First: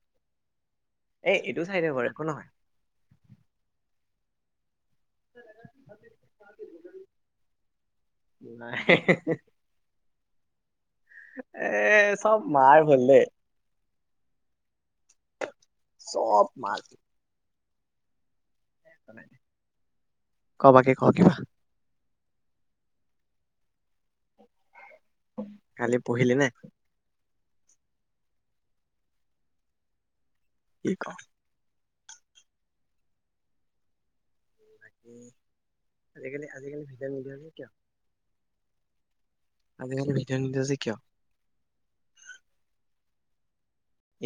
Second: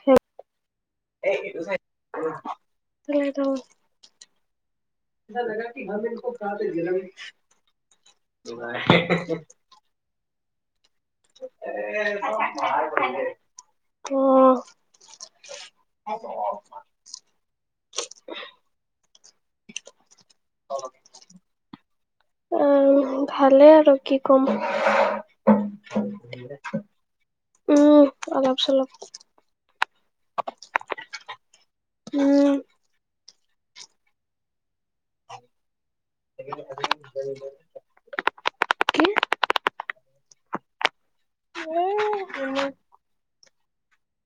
[unintelligible] এই এইটো চাইডে বাৰু একো নহয় সেটো চাইড [unintelligible] [unintelligible] এ, চব মাৰ গ'ল দেই অ'। [unintelligible] কবাকে ক কিবা? আহ, ভালে আৰু কি ক'ম? কালি পঢ়িলিনে? উম, অলপ চলপ। [unintelligible] উম। উম, আজিকালি আজিকালি ভিডিঅ' নিদিয় যে কিয়? কি আজিকালি ভিডিঅ' নিদিয় যে কিয়? এ, এনেই।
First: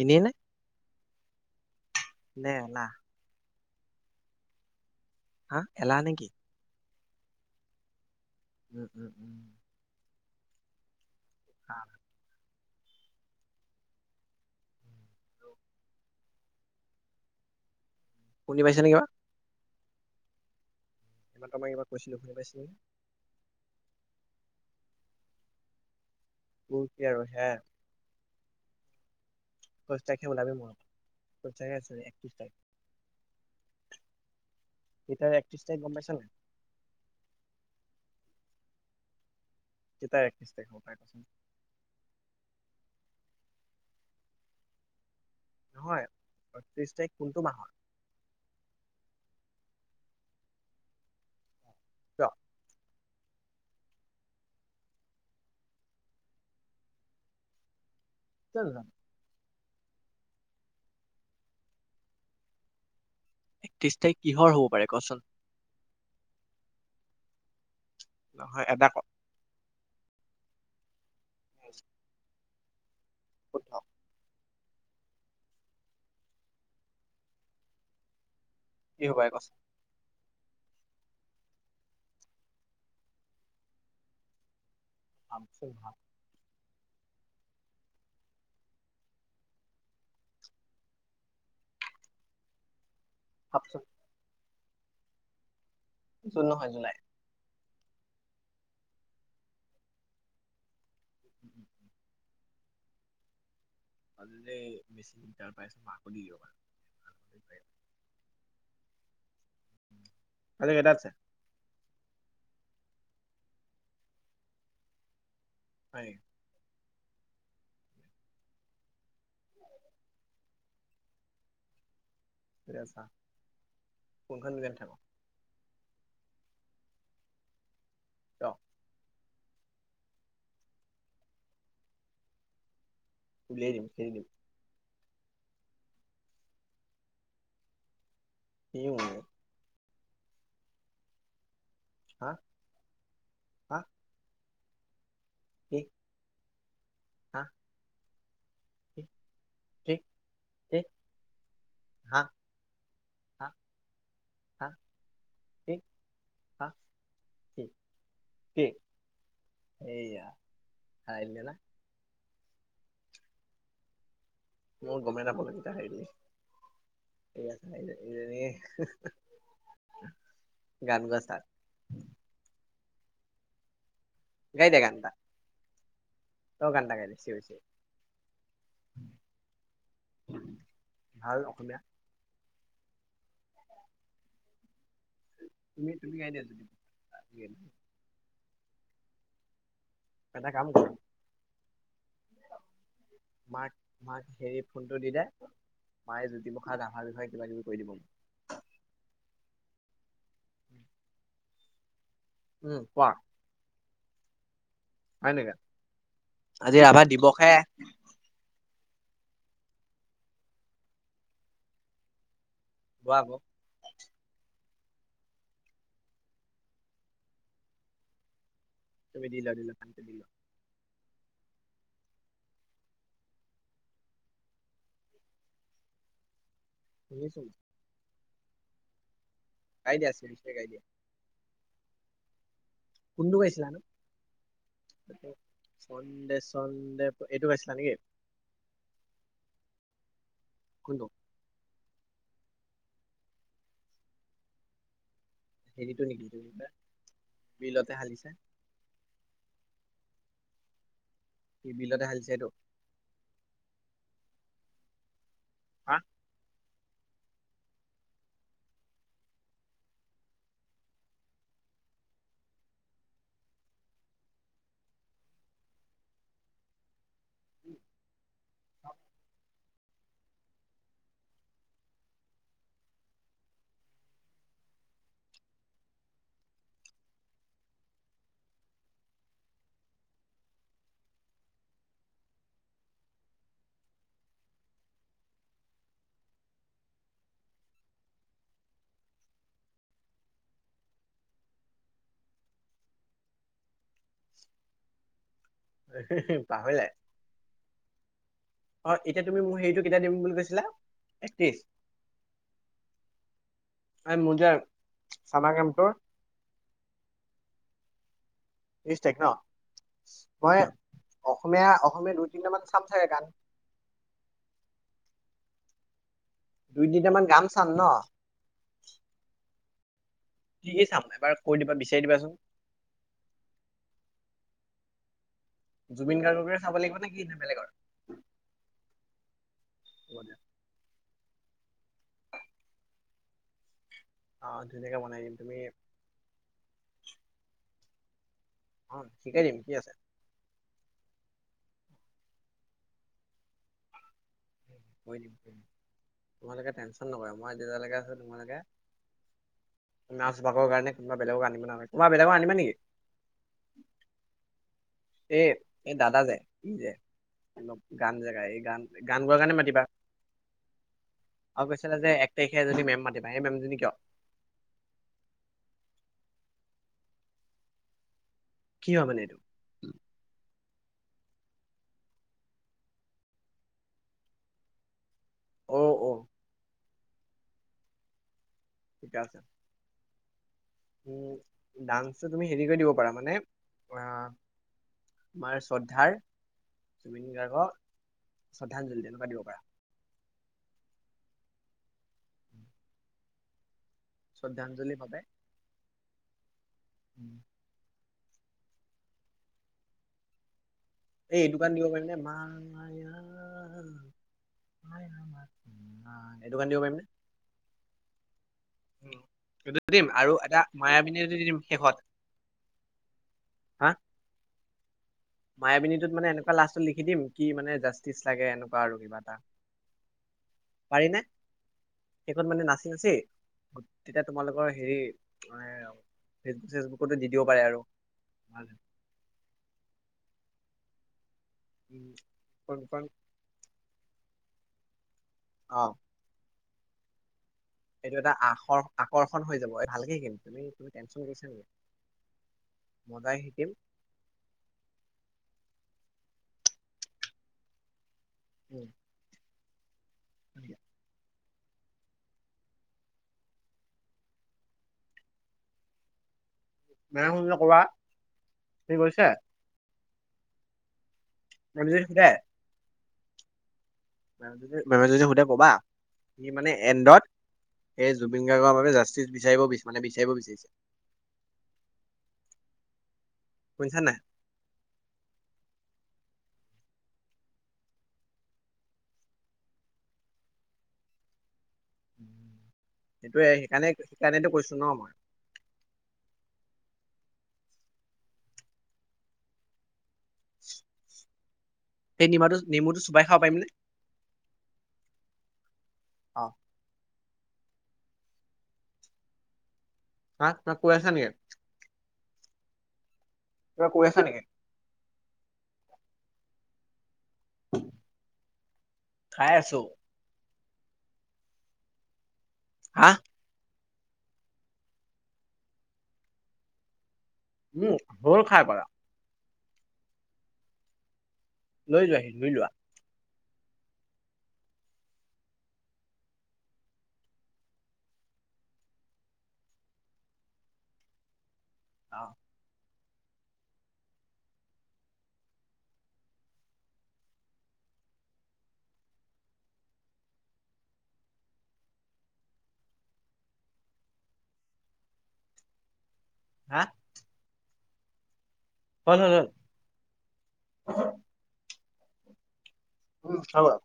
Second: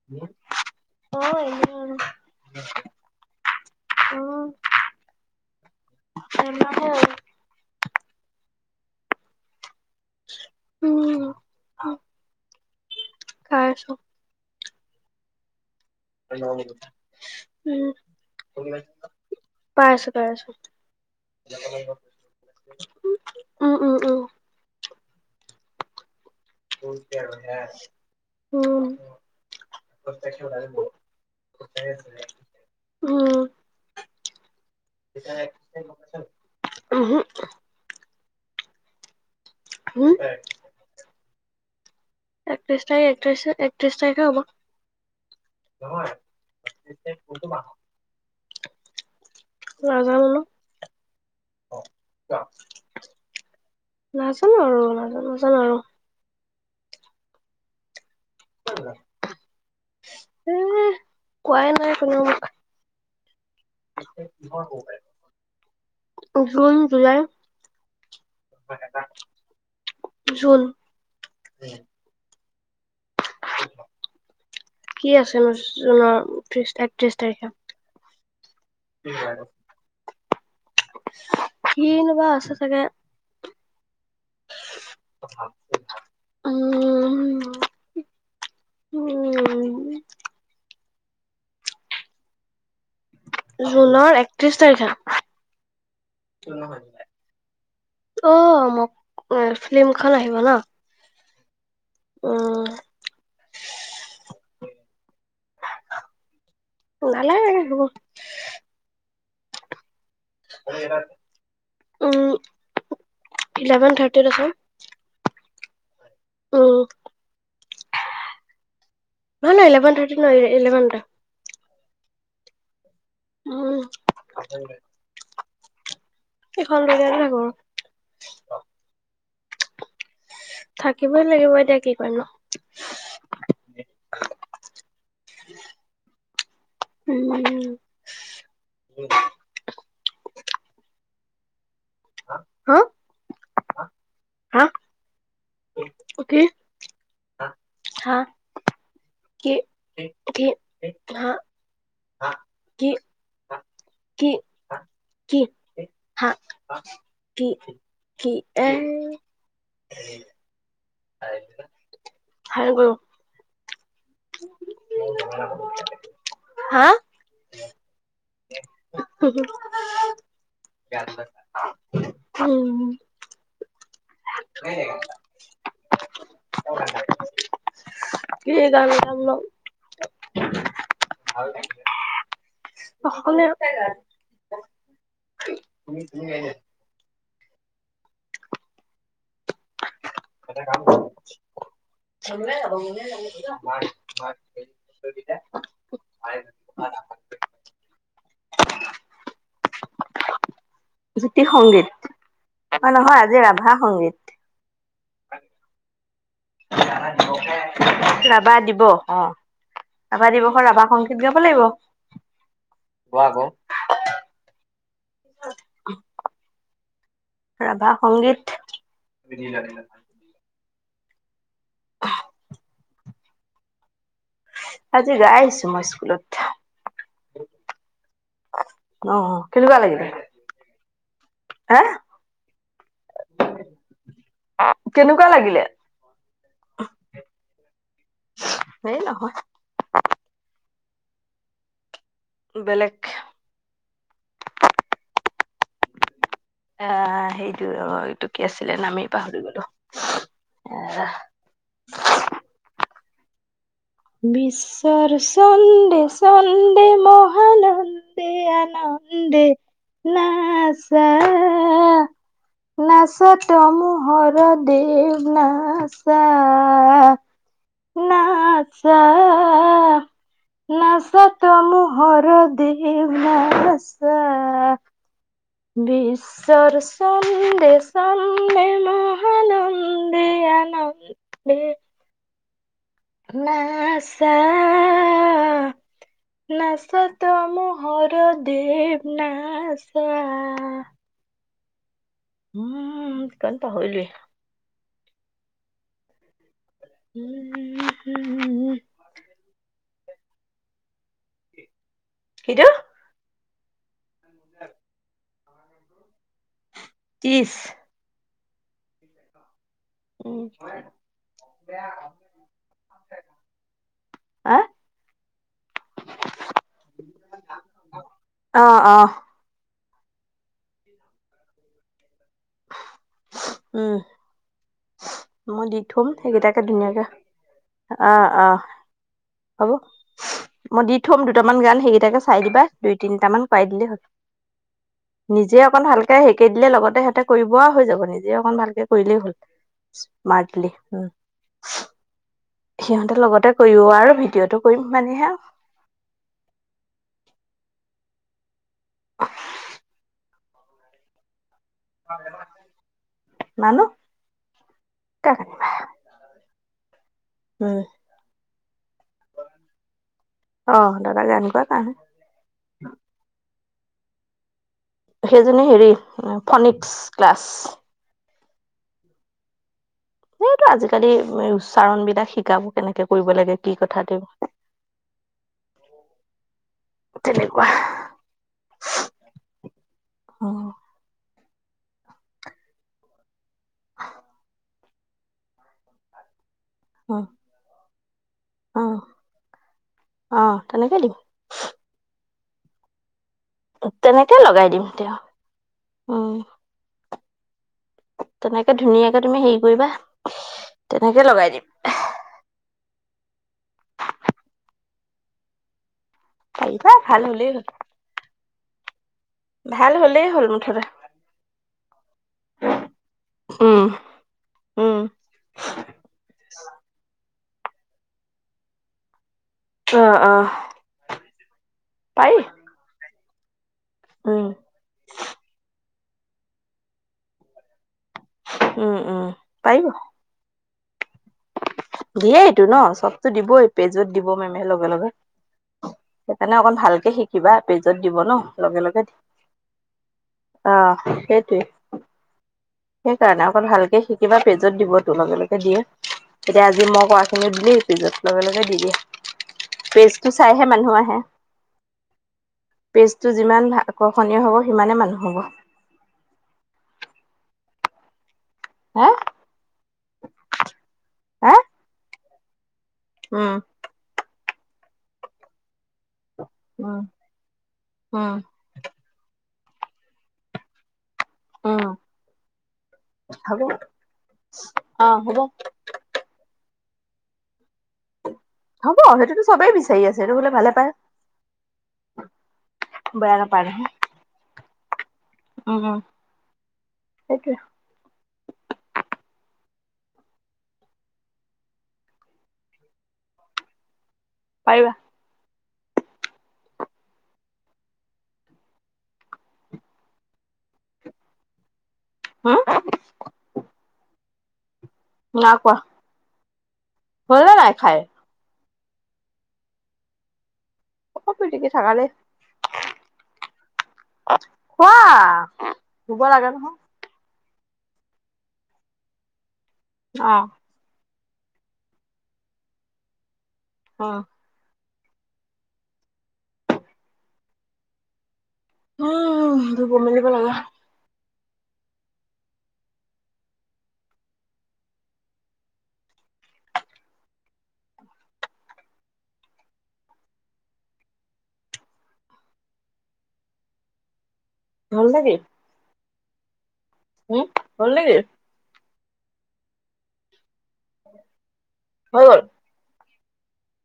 এনেই নে এনে আৰু দে এলা [unintelligible] হা এলাহ নেকি? এলাহেই আৰু। উম উম উম। উম। [unintelligible] কা আছোঁ। [unintelligible] উম শুনি পাইছা নে কিবা [unintelligible] পাই আছোঁ পাই আছোঁ। এইমাত্ৰ মই কিবা কৈছিলো শুনি পাইছিলি নে উম উম উম। [unintelligible] উম। একৈশ তাৰিখে ওলাবি মোৰ লগত একৈশ তাৰিখে চৰি একত্ৰিশ [unintelligible] তাৰিখ উম। [unintelligible] একত্ৰিচ তাইখ গম পাইছা নাই? ওহোঁ। যে উম তাই একত্ৰিচ তাইখ [unintelligible] একত্ৰিছ তাৰি একত্ৰিছ একত্ৰিছ তাৰিখে হ'ব। নহয় আ, ত্ৰিছ তাৰিখ কোনটো মাহৰ? [unintelligible] নাজানো কিয় আৰু নাজানো [unintelligible] আৰু। কিয় নাজানো [unintelligible] এ, কোৱাই নাই কোনেও মোক একত্ৰিছ তাৰিখ কিহৰ হ'ব পাৰে কচোন? June July. তই নহয় এটা ক নাজান? জুন [unintelligible] শুদ্ধ কি আছেনো জুনৰ ত্ৰিচ তাৰিখ একত্ৰিচ তাৰিখে? কি হ পাৰে কচোন? কিনোবা আছে চাগে! ভাবচোন ভাব। [inaudible] উম, উম। ভাবচোন জুনৰ একত্ৰিশ তাৰিখে! জুন নহয় জুলাই। অ মোক এ ফিল্মখন আহিব ন? [inaudible] উম। [unintelligible] [unintelligible] আজি কেইটাত আছে? [unintelligible] উম, ইলেভেন থাৰ্টিত আছে। হয় নি উম, নহয়- নহয় ইলেভেন থাৰ্টিত নহয় ইলেভেনতে। [unintelligible] উম। কোনখন দোকান থাকক এইখন [unintelligible] থাকোঁ। ন। থাকিবই লাগিব, এতিয়া কি কৰিম আও। [unintelligible] [unintelligible] উম্। [unintelligible] হা? হা হা কি কি? হা? হা? [unintelligible] কি কি হা হা কি হা। কি? হা কি? হা? কি? কি এৰ এইয়া [unintelligible] খায় গৰু মই গমেই নাপালোঁ কেতিয়া খায় দিলি। হা। এইয়া [unintelligible] গান গোৱা চাৰ উম হুম, গায় দে গান এটা। তয়ো গান এটা গাই দে চিয়ঁৰি চিয়ঁৰি। কি গান গামনো? ভাল অসমীয়া। অসমীয়া [unintelligible] তুমি তুমি গাই দিয়া জুবিন [inaudible] এটা কাম কৰোঁ। মাক মাক হেৰি ফোনটো দি দিয়া [unintelligible] মায়ে জ্যোতিপ্ৰসাদ ৰাভাৰ বিষয়ে কিবা কিবি কৈ দিব। [inaudible] জ্যোতি সংগীত, উম অ কোৱা নহয় আজি ৰাভা সংগীত। হয় নেকা? ৰাভা দিৱস হে, ৰাভা দিৱস অ'। ৰাভা দিৱসৰ ৰাভা সংগীত গাব লাগিব, গোৱা আকৌ। [unintelligible] ৰাভা সংগীত তুমি যি জানিলা তাকে [unintelligible] অহ আজি গাই আহিছো মই স্কুলত। শুনিছোঁ। অ', অ', কেনেকুৱা গাই লাগিলে, দিয়া চিৰিয়াছলি গাই দিয়া হা কোনটো গাইছিলানো, কেনেকুৱা লাগিলে ছন্দে ছন্দে এইটো গাইছিলা নে কি? সেই নহয়। কোনটো? বেলেগ। আ হেৰিটো নেকি এইটো কি কয় হেৰিটো বিলতে অ', হালিছে এইটো কি আছ লে নামেই পাহৰি গ'লো, এ কি বিলতে হালিছে, এইটো। বিশ্বৰ হা ছন্দে ছন্দে মহান দে আনন্দে নাছা নাচা তমো হৰদেৱ নাচা। নাচা নাচা তমো হৰদেৱ নাচা। বিছ চৰ চন্দে ছন্দে মহানন্দে আনন বে নাছা নাচ তমো হৰদেৱ নাচা। উম সিকন পাহৰিলোৱে। হে হে পাহৰিলাই। উম অ', এতিয়া তুমি মোৰ হেৰিটো কেতিয়া দিম বুলি কৈছিলা, একত্ৰিশ। কিটো? এই মোৰজে চামাৰ কেম্পটোৰ। ত্ৰিছ। ত্ৰিশ তাৰিখ ন, উম মই অসমীয়া অসমীয়া দুই তিনিটামান চাম ছাগে গান। আ দুই তিনটা মান গান চাম ন। অ', অ'। কি কি চাম, এবাৰ কৈ দিবা বিচাৰি দিবাচোন। উম। মই দি থম, জুবিন গাৰ্গকে সেইকেইটাকে চাব লাগিব ধুনীয়াকে নে কি নে বেলেগৰ অ', অ', হ'ব। হব দিয়া। মই দি থম দুটামান গান সেইকেইটাকে চাই দিবা, দুই তিনিট মান চাই দিলে হ'ল। অ ধুনীয়াকে বনাই দিম তুমি নিজে অকন ভালকে হেৰী কৰি দিলে লগতে সিহঁতে কৰিব আও হৈ যাব, নিজে অকন ভাল অ কৰিলেই হ'ল শিকাই দিম কি আছে স্মাৰ্টলি সিহঁতে লগতে কৰিব আৰু ভিডিঅ'টো কৰিম মানেহে তোমালোকে টেনচন নকৰে মই যেতিয়ালৈকে আছো তোমালোকে নাচ ভাগৰ কাৰণে কোনবা বেলেগক আনিব নালাগে কোনবা বেলেগক আনিব নেকি? নানো এ এই দাদা যে- ই যে- উম গান যে গায় এই গান গান গোৱাৰ কাৰণে মাতিবা। অ দাদা জানে আৰু কৈছিলে যে -এক তাৰিখে এজনী মেম মাতিম সেই মেমজনী কিয়? সেইজনী হেৰি ফনিক্স ক্লাছ কি হয় মানে এইটো সেইটোআজিকালি উচ্চাৰণ বিলাক শিকাব কেনেকে কৰিব কি কথা তেওঁ অ- অ- তেনেকুৱা ঠিকে আছে। অ, - ডান্সটো তুমি হেৰি কৰি দিব পাৰা মানে আ আমাৰ শ্ৰদ্ধাৰ অ জুবিন গাৰ্গক শ্ৰদ্ধাঞ্জলি তেনেকুৱা দিব পাৰা। অঁ', তেনেকেই দিও। তেনেকেই লগাই দিম শ্ৰদ্ধাঞ্জলি তেওঁ ভাৱে উম, [inaudible] তেনেকে ধুনীয়াকে তুমি হেৰি কৰিবা তেনেকে এই লগাই দিম কাৰণ দিব পাৰিম নে? মায় -মায়া মায়া, মায়া মাথোঁ মায়া। এইটো গান দিব পাৰিবা পাৰিম ভাল হলেই হ'ল। উম, সেইটো ভাল দিম হলেই আৰু হ'ল এটা মুঠতে মায়াবিনীয়ে ৰাতি দি দিও শেষত উম, হা -উম, - মায়াবিনীটোত মানে এনেকুৱা লাষ্টত লিখি দিম কি মানে? জাষ্টিছ লাগে এনেকুৱা আৰু কিবা এটা। অ', -অ', পাৰি নে? পাৰি শেষত মানে নাচি- নাচি তেতিয়া উম তোমালোকৰ হেৰি মানে ফেচবুক- চেচবুকতো দি দিব পাৰে আৰু ভাল হয়। উম, -উম, পাৰিব। উম দিয়েই এইটো কোন ন- কোন চবতো দিবই পেজত দিব মেমে লগে-লগে। অ', সেইকাৰে অকণ ভালকে শিকি কিবা পেজত এইটো দিব এটা ন-' আখৰ লগে-লগে আকৰ্ষণ হৈ যাব এই ভালকে শিকিম তুমি অ, তুমি টেনচন কৰিছা সেইটোৱে। নেকি মজাই সেইকাৰণে অকন শিকিম ভালকে শিকি কিবা পেজত দিবতো লগে-লগে দিয়ে তেতিয়া আজি মই কৰা খিনিও দিলি পেজত লগে-লগে দি উম দিয়ে। পেজটো চাই হে মানুহ আহে। পেজটো যিমান ভাল- আকৰ্ষণীয় হ'ব সিমানে মানুহ হ'ব। বেয়া শুনিলে কবা থিক হা হৈছে? হা [unintelligible] উম, মেমে যদি সুধে- কবা সি মানে উম এণ্ডত সেই উম জুবিন গাৰ্গৰ বাবে জাষ্ট টিছ বিচাৰিব বিচ মানে বিচাৰিব বিচাৰিছে। উম, হব। শুনিছা নাই অ', হব। হ'ব সেইটোতো চবেই বিচাৰি আছে, সেইটো হলে ভালে পায়। উম, বেয়া সেইটোয়ে সেইকাৰণে সেইকাৰণেতো কৈছো ন' মই। অ, সেইটোৱে। সেই নিমাটো নেমুটো চোবাই খাব পাৰিম নে? পাৰিবা। অ। তাক তাক কৈ আছা নি ইয়াত? হম। কিবা কৈ আছা নেকি? নাই কোৱা। হ'ল নে নাই খাই? খাই আছো। একো পিতিকি থকা নাই। আ। খোৱা, শুব লাগে নহয়। উম, হ'ল খাই পৰা। অ,। লৈ যোৱাহি, ধুই লোৱা। অ। উম' ধুব মেলিব লাগে। অ। হল নে কি? হা? হু, হল নে কি? হল হল হল। হৈ গল। উম' হৈ গল।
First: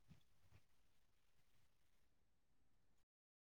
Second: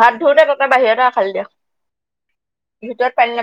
হাত ধোওঁ তে পাপা বাহিৰতে আখালি দিয়ক, ভিতৰত পানী